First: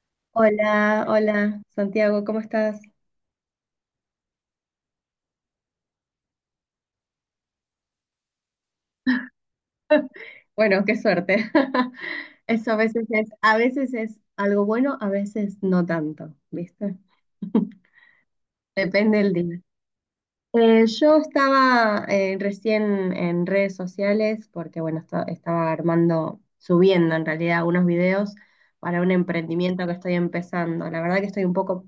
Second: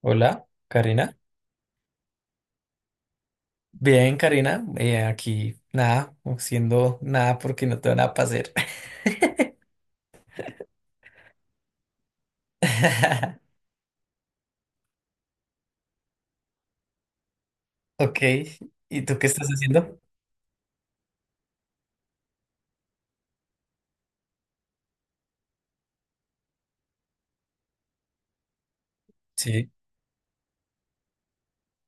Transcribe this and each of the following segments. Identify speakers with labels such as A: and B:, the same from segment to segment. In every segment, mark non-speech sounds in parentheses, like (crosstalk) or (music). A: Hola,
B: Hola,
A: Karina.
B: hola, Santiago, ¿cómo estás?
A: Bien, Karina, aquí nada, haciendo nada porque no tengo nada para hacer.
B: Bueno, qué suerte. (laughs) Eso a
A: (laughs)
B: veces es algo bueno, a veces no tanto, ¿viste? (laughs)
A: Ok, ¿y
B: Depende
A: tú qué
B: del
A: estás
B: día.
A: haciendo?
B: Yo estaba recién en redes sociales porque, bueno, estaba armando, subiendo en realidad unos videos para un
A: Sí.
B: emprendimiento que estoy empezando. La verdad que estoy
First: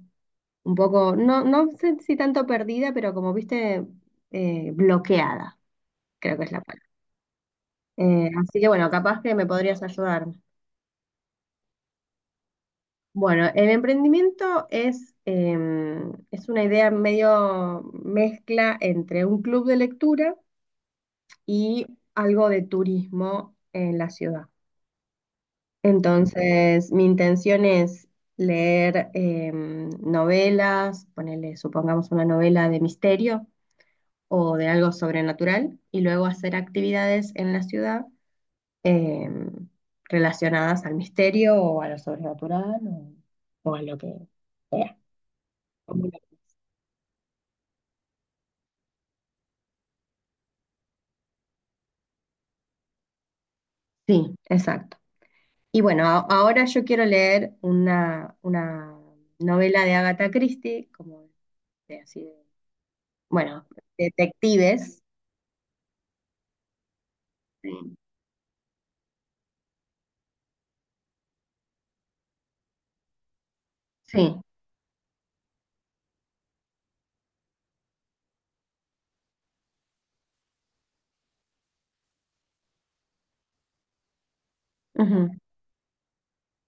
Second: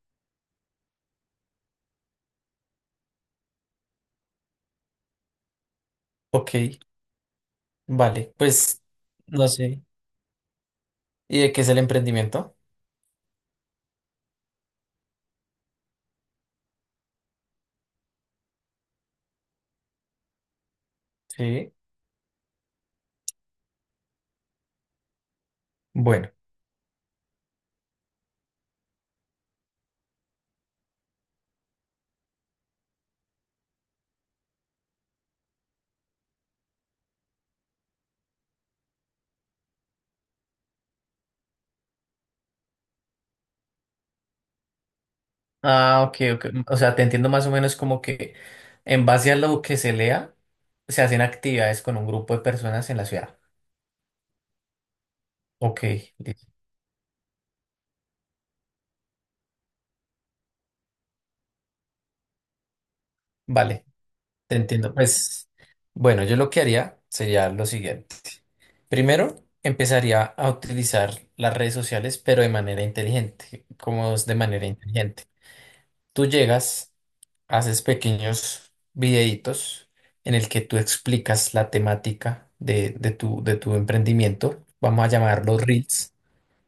B: un poco, no, no sé si tanto perdida, pero como viste, bloqueada, creo que es la.
A: Ok, vale,
B: Así que
A: pues
B: bueno, capaz que me
A: no
B: podrías
A: sé.
B: ayudar.
A: ¿Y de qué es el emprendimiento?
B: Bueno, el emprendimiento es una idea medio mezcla entre un club de lectura
A: Sí.
B: y algo de turismo en la ciudad.
A: Bueno.
B: Entonces, mi intención es leer novelas, ponerle, supongamos, una novela de misterio o de algo sobrenatural, y luego hacer actividades en la ciudad eh, relacionadas al misterio o a lo sobrenatural o a lo que sea. Como
A: Ah,
B: lo-
A: ok, ok. O sea, te entiendo más o menos como que en base a lo que se lea, se hacen actividades con un grupo de personas en la ciudad.
B: Sí, exacto.
A: Ok,
B: Y bueno,
A: listo.
B: ahora yo quiero leer una novela de Agatha Christie, como de, así de, bueno,
A: Vale, te entiendo.
B: detectives.
A: Pues bueno, yo lo que haría sería lo
B: Sí.
A: siguiente. Primero, empezaría a utilizar las redes sociales, pero de manera inteligente. Como es de
B: Sí.
A: manera inteligente? Tú llegas, haces pequeños videitos en el que tú explicas la temática de tu emprendimiento. Vamos a
B: Ujú.
A: llamarlos Reels.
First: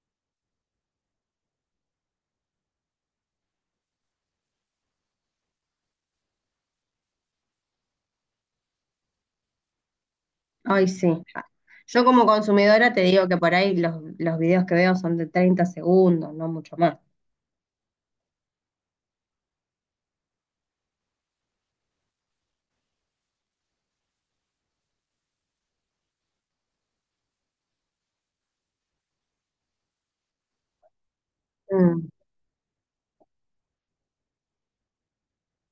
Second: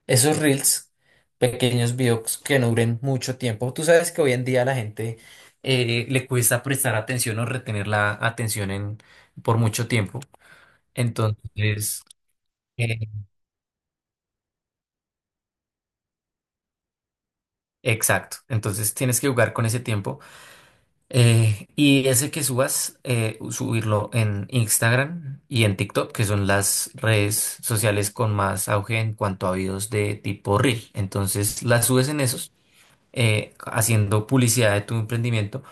A: Esos Reels, pequeños videos que no duren mucho tiempo. Tú sabes que hoy en día a la gente le cuesta prestar atención o retener por mucho tiempo.
B: Ay, sí.
A: Entonces
B: Yo como consumidora
A: eh,
B: te digo que por ahí los videos que veo son de 30 segundos, no mucho más.
A: exacto, entonces tienes que jugar con ese tiempo y ese que subas, subirlo en Instagram y en TikTok, que son las redes sociales con más auge en cuanto a videos de tipo Reel. Entonces las
B: Mm.
A: subes en esos, haciendo publicidad de tu emprendimiento,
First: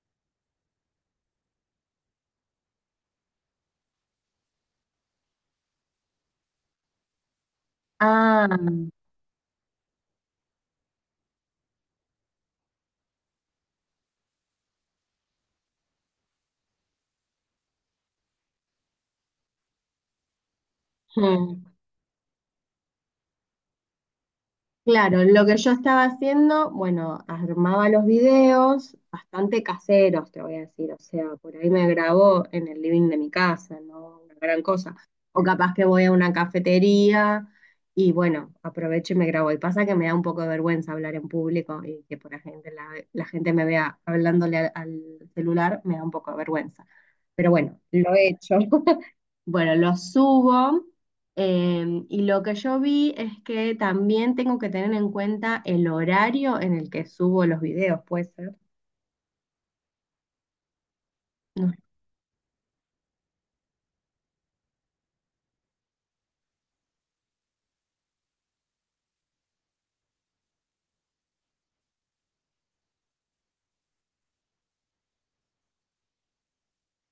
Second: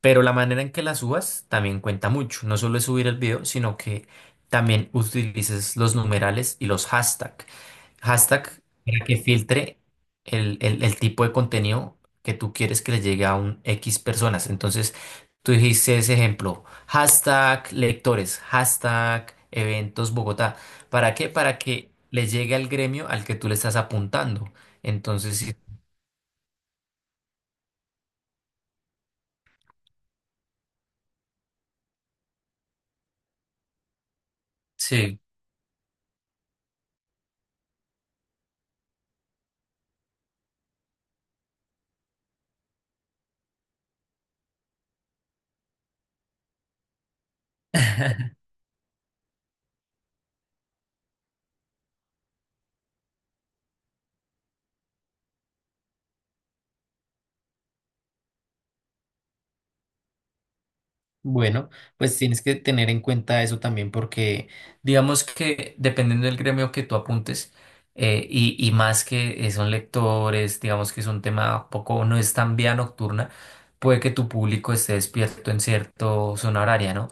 A: pero la manera en que las subas también cuenta mucho. No solo es subir el video, sino que también utilices los numerales y los hashtags.
B: Ah.
A: Hashtag para que filtre el tipo de contenido que tú quieres que le llegue a un X personas. Entonces, tú dijiste ese ejemplo. Hashtag lectores, hashtag eventos Bogotá. ¿Para qué? Para
B: Mm.
A: que le llegue al gremio al que tú le estás apuntando.
B: Claro,
A: Entonces,
B: lo
A: sí.
B: que yo estaba haciendo, bueno, armaba los videos bastante caseros, te voy a decir, o sea, por ahí me grabo en el living de mi casa, no una gran cosa.
A: Sí.
B: O capaz que voy a una cafetería y bueno, aprovecho y me grabo. Y pasa que me da un poco de vergüenza hablar en público y que por la gente, la gente me vea hablándole al, al celular, me da un poco de vergüenza. Pero bueno, lo he hecho. Bueno, lo subo, y lo que yo vi es que también tengo que tener en cuenta el horario en el que subo los videos, puede ser.
A: Bueno,
B: No.
A: pues tienes que tener en cuenta eso también porque digamos que dependiendo del gremio que tú apuntes, y más que son lectores, digamos que es un tema poco, no es tan vía nocturna, puede que tu público esté despierto en cierto zona horaria, ¿no?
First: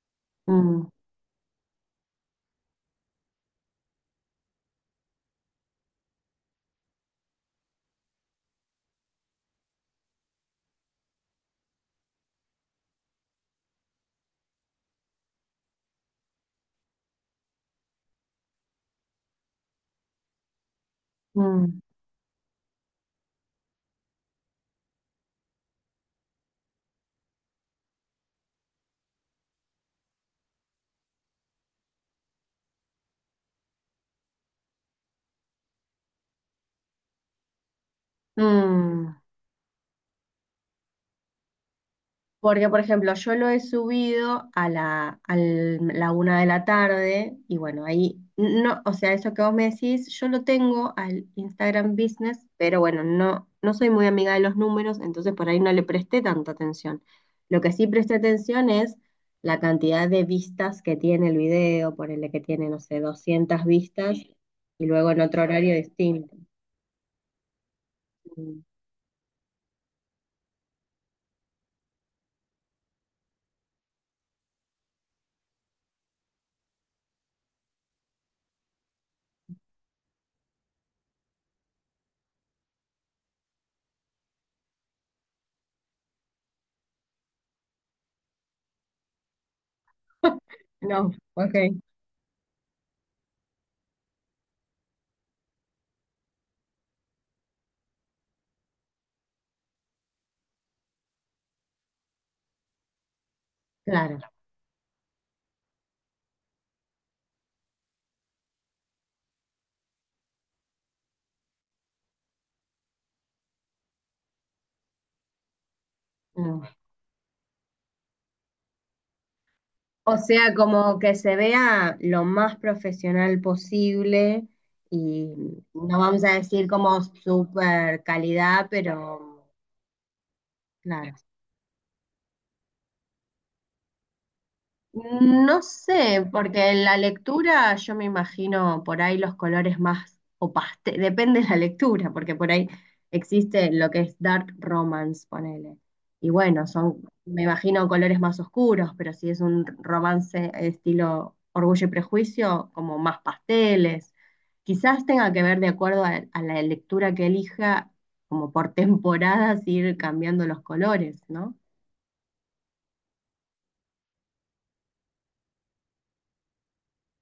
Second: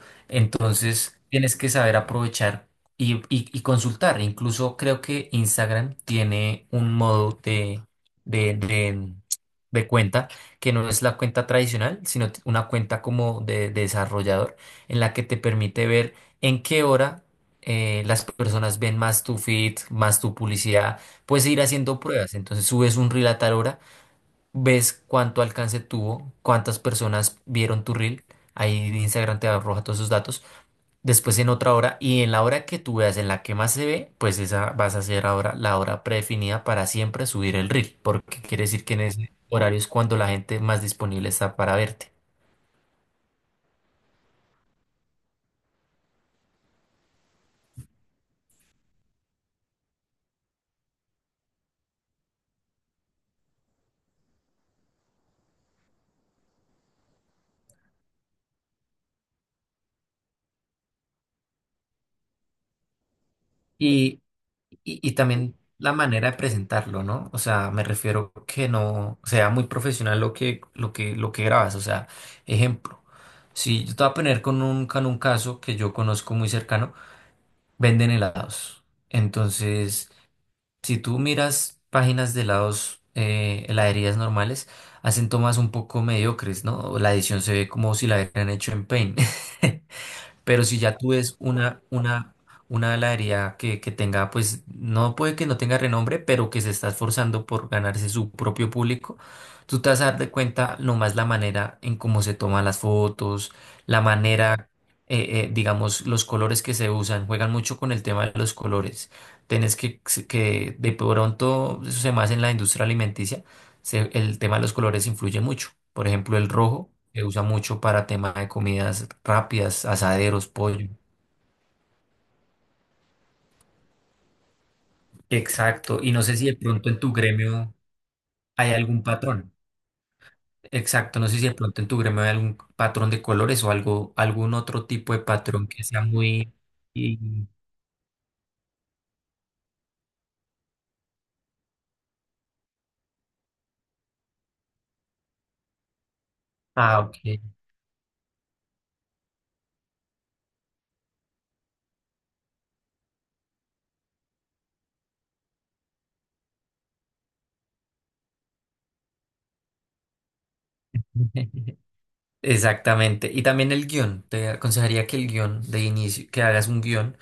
B: Mm,
A: Entonces tienes que saber aprovechar y consultar. Incluso creo que Instagram tiene un modo de de cuenta que no es la cuenta tradicional, sino una cuenta como de desarrollador, en la que te permite ver en qué hora las personas ven más tu feed, más tu publicidad. Puedes ir
B: mm,
A: haciendo pruebas. Entonces subes un reel a tal hora, ves cuánto alcance tuvo, cuántas personas vieron tu reel. Ahí Instagram te arroja todos esos datos después en otra hora, y en la hora que tú veas en la que más se ve, pues esa vas a hacer ahora la hora predefinida para siempre subir el reel, porque quiere decir que en
B: mm.
A: ese horario es cuando la gente más disponible está para verte.
B: Porque, por ejemplo, yo lo he subido a la una de la tarde y bueno, ahí, no, o sea, eso que vos me decís, yo lo tengo al Instagram Business, pero bueno, no, no soy muy amiga de los números, entonces por ahí no le presté tanta atención. Lo que sí presté atención es la cantidad de vistas que tiene el video, ponele que tiene, no sé, 200 vistas
A: Y,
B: y
A: y,
B: luego
A: y
B: en otro
A: también
B: horario
A: la manera
B: distinto.
A: de presentarlo, ¿no? O sea, me refiero
B: Mm.
A: que no sea muy profesional lo que grabas, o sea, ejemplo. Si yo te voy a poner con un caso que yo conozco muy cercano, venden helados. Entonces, si tú miras páginas de helados, heladerías normales, hacen tomas un poco mediocres, ¿no? O la edición se ve como si la hubieran hecho en Paint. (laughs) Pero si ya tú
B: No,
A: ves
B: ok.
A: una heladería que tenga, pues no puede que no tenga renombre, pero que se está esforzando por ganarse su propio público, tú te vas a dar de cuenta nomás la manera en cómo se toman las fotos, la
B: Claro.
A: manera, digamos, los colores que se usan, juegan mucho con el tema de los colores. Tienes que de pronto, eso se más en la industria alimenticia el tema de los colores influye mucho. Por ejemplo, el rojo se usa mucho para tema de comidas rápidas,
B: O
A: asaderos,
B: sea,
A: pollo.
B: como que se vea lo más profesional posible y no
A: Exacto. Y no
B: vamos a
A: sé si de
B: decir
A: pronto en
B: como
A: tu gremio
B: super calidad,
A: hay algún
B: pero
A: patrón.
B: claro.
A: Exacto. No sé si de pronto en tu gremio hay algún patrón de colores o algo, algún otro tipo de
B: No
A: patrón que sea
B: sé,
A: muy...
B: porque en la
A: y-
B: lectura yo me imagino por ahí los colores más o depende de la lectura, porque por ahí existe lo que es dark romance, ponele. Y bueno,
A: Ah,
B: son,
A: ok.
B: me imagino colores más oscuros, pero si es un romance estilo Orgullo y Prejuicio, como más pasteles. Quizás tenga que ver de acuerdo a la lectura que elija, como por temporadas ir cambiando los colores, ¿no?
A: (laughs) Exactamente. Y también el guión. Te aconsejaría que el guión de inicio, que hagas un guión,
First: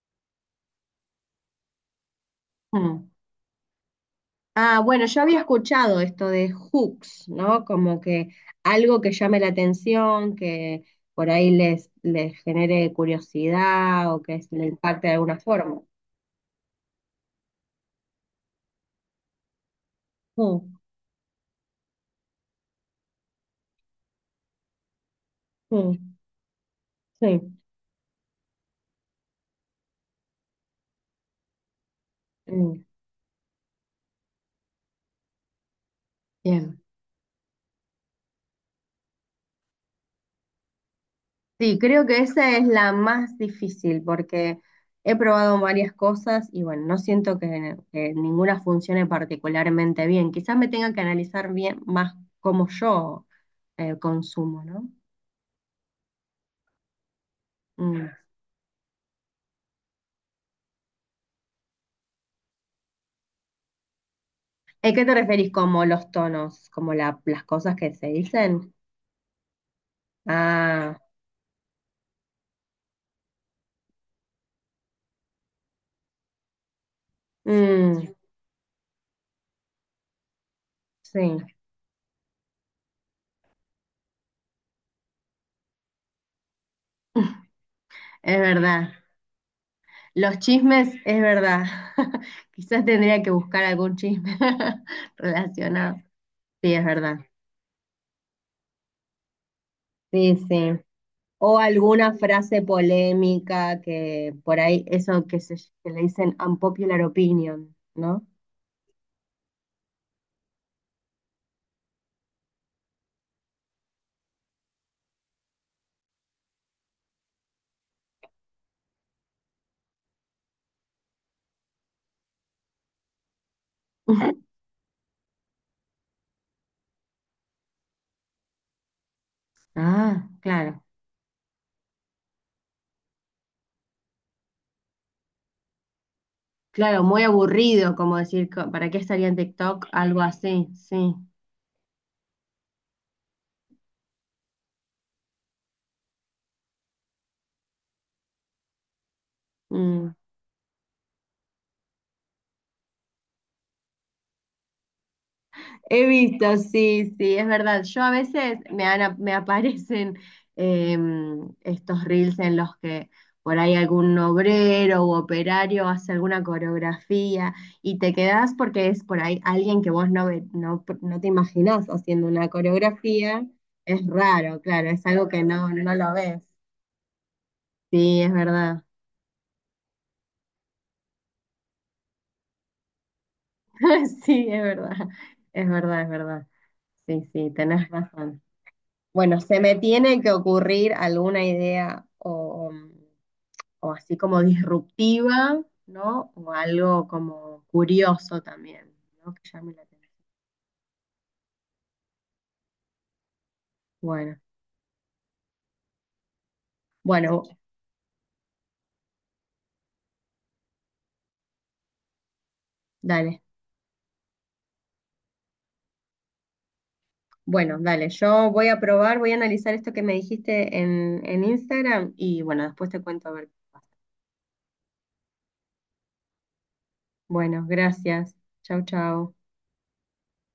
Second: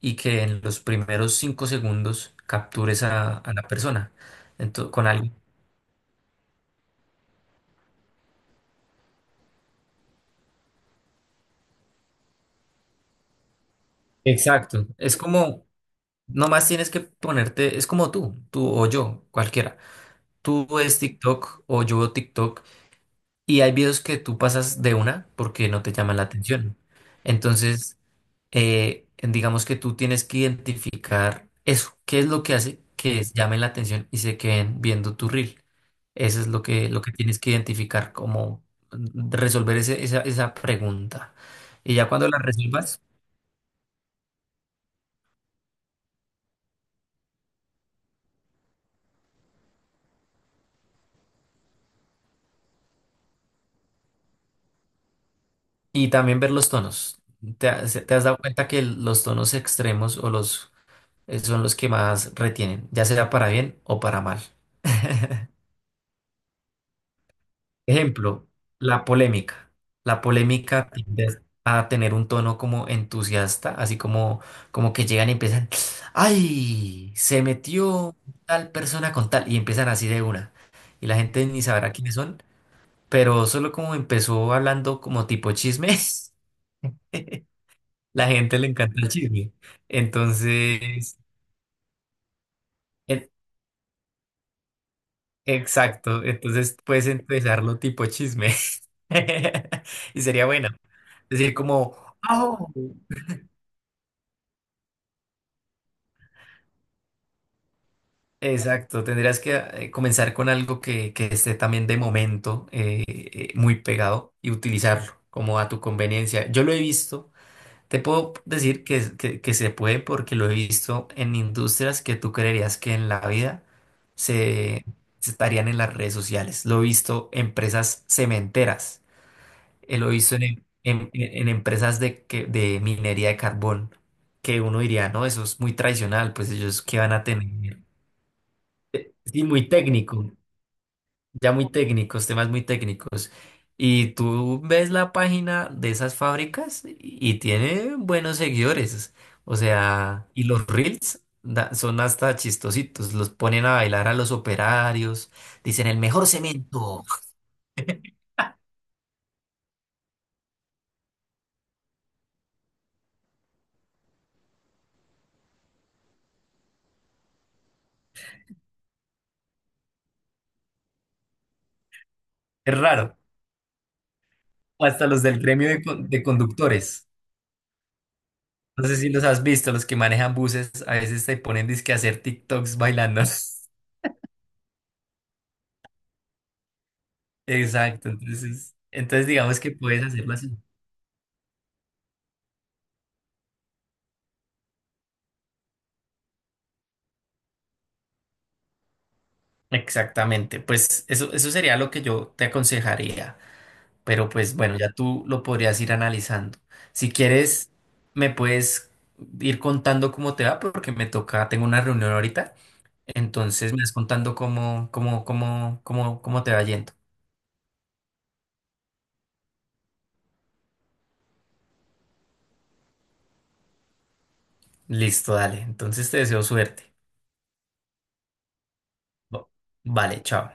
A: y que en los primeros 5 segundos captures
B: Mm.
A: a la persona.
B: Ah, bueno,
A: Con
B: yo
A: algo.
B: había escuchado esto de hooks, ¿no? Como que algo que llame la atención, que por ahí les, les genere curiosidad o que se le
A: Exacto.
B: impacte de
A: Es
B: alguna
A: como,
B: forma.
A: nomás tienes que ponerte, es como tú o yo, cualquiera. Tú
B: Mm,
A: ves TikTok o yo veo TikTok, y hay videos que tú pasas de una porque no te
B: mm,
A: llaman la atención.
B: sí,
A: Entonces, digamos que tú tienes que identificar eso. ¿Qué es lo que hace
B: mm,
A: que llamen la atención y se queden viendo tu reel? Eso es lo
B: bien.
A: que, lo que tienes que identificar, como resolver esa pregunta.
B: Sí,
A: Y
B: creo
A: ya
B: que
A: cuando la
B: esa es la
A: resuelvas,
B: más difícil porque he probado varias cosas y bueno, no siento que ninguna funcione particularmente bien. Quizás me tenga que analizar bien más cómo yo consumo, ¿no?
A: y también ver los tonos.
B: Mm.
A: Te has dado cuenta que los tonos extremos o los, son los que más retienen, ya sea para bien o para mal?
B: ¿A qué te
A: (laughs)
B: referís como los tonos? ¿Como las cosas que se
A: Ejemplo,
B: dicen?
A: la polémica. La polémica
B: Ah,
A: tiende a tener un tono como entusiasta, así como, como que llegan y empiezan, ¡ay! Se
B: mm,
A: metió tal persona con tal, y empiezan así de una. Y la
B: sí,
A: gente ni sabrá quiénes son, pero solo como empezó hablando como tipo chismes, (laughs) la
B: es
A: gente le
B: verdad.
A: encanta el chisme.
B: Los chismes,
A: Entonces,
B: es verdad. (laughs) Quizás tendría
A: e-
B: que buscar algún chisme (laughs) relacionado.
A: exacto,
B: Sí,
A: entonces
B: es
A: puedes
B: verdad.
A: empezarlo tipo chisme. (laughs) Y
B: Sí,
A: sería bueno.
B: sí.
A: Decir
B: O
A: como...
B: alguna frase
A: ¡Oh!
B: polémica que por ahí, eso que, se, que le dicen unpopular opinion, ¿no?
A: Exacto, tendrías que comenzar con algo que esté también de momento muy pegado y utilizarlo como a tu conveniencia. Yo lo he visto, te puedo decir que, que se puede porque lo he visto en industrias que tú creerías que en la vida
B: (laughs)
A: se, se estarían en las redes sociales. Lo he visto en empresas cementeras, lo he
B: Ah,
A: visto en,
B: claro.
A: en empresas de, de minería de carbón, que uno diría, no, eso es muy tradicional, pues ellos qué
B: Claro,
A: van
B: muy
A: a tener.
B: aburrido, como decir, ¿para qué estaría en
A: Sí, muy
B: TikTok? Algo
A: técnico,
B: así, sí.
A: ya muy técnicos, temas muy técnicos. Y tú ves la página de esas fábricas y tiene buenos seguidores. O
B: Mm.
A: sea, y los reels son hasta chistositos. Los ponen a bailar a los operarios. Dicen el
B: He
A: mejor
B: visto,
A: cemento.
B: sí, sí, es verdad. Yo a veces me, me aparecen estos reels en los que por ahí algún obrero u operario hace alguna coreografía y te quedás porque es por ahí alguien que vos no, no, no te imaginás haciendo una
A: Es raro.
B: coreografía. Es raro,
A: O
B: claro, es
A: hasta los
B: algo
A: del
B: que no,
A: gremio de,
B: no lo
A: de
B: ves.
A: conductores.
B: Sí, es verdad.
A: No sé si los has visto, los que manejan buses, a veces te ponen disque a hacer TikToks bailando. (laughs)
B: (laughs) Sí, es verdad. Es verdad, es verdad. Sí, sí, tenés
A: Exacto,
B: razón.
A: entonces, entonces
B: Bueno, se
A: digamos que
B: me
A: puedes
B: tiene que
A: hacerlas.
B: ocurrir alguna idea o así como disruptiva, ¿no? O algo como curioso también, ¿no? Que llame la atención.
A: Exactamente, pues eso sería lo que yo te aconsejaría, pero
B: Bueno,
A: pues bueno, ya tú lo podrías ir analizando. Si
B: bueno,
A: quieres, me puedes ir contando cómo te va, porque me toca, tengo una reunión ahorita,
B: dale.
A: entonces me vas contando cómo te va yendo.
B: Bueno, dale. Yo voy a probar, voy a analizar esto que me dijiste en Instagram y bueno, después te cuento a ver.
A: Listo, dale, entonces te deseo suerte.
B: Bueno, gracias. Chau, chau.
A: Bo- Vale, chao.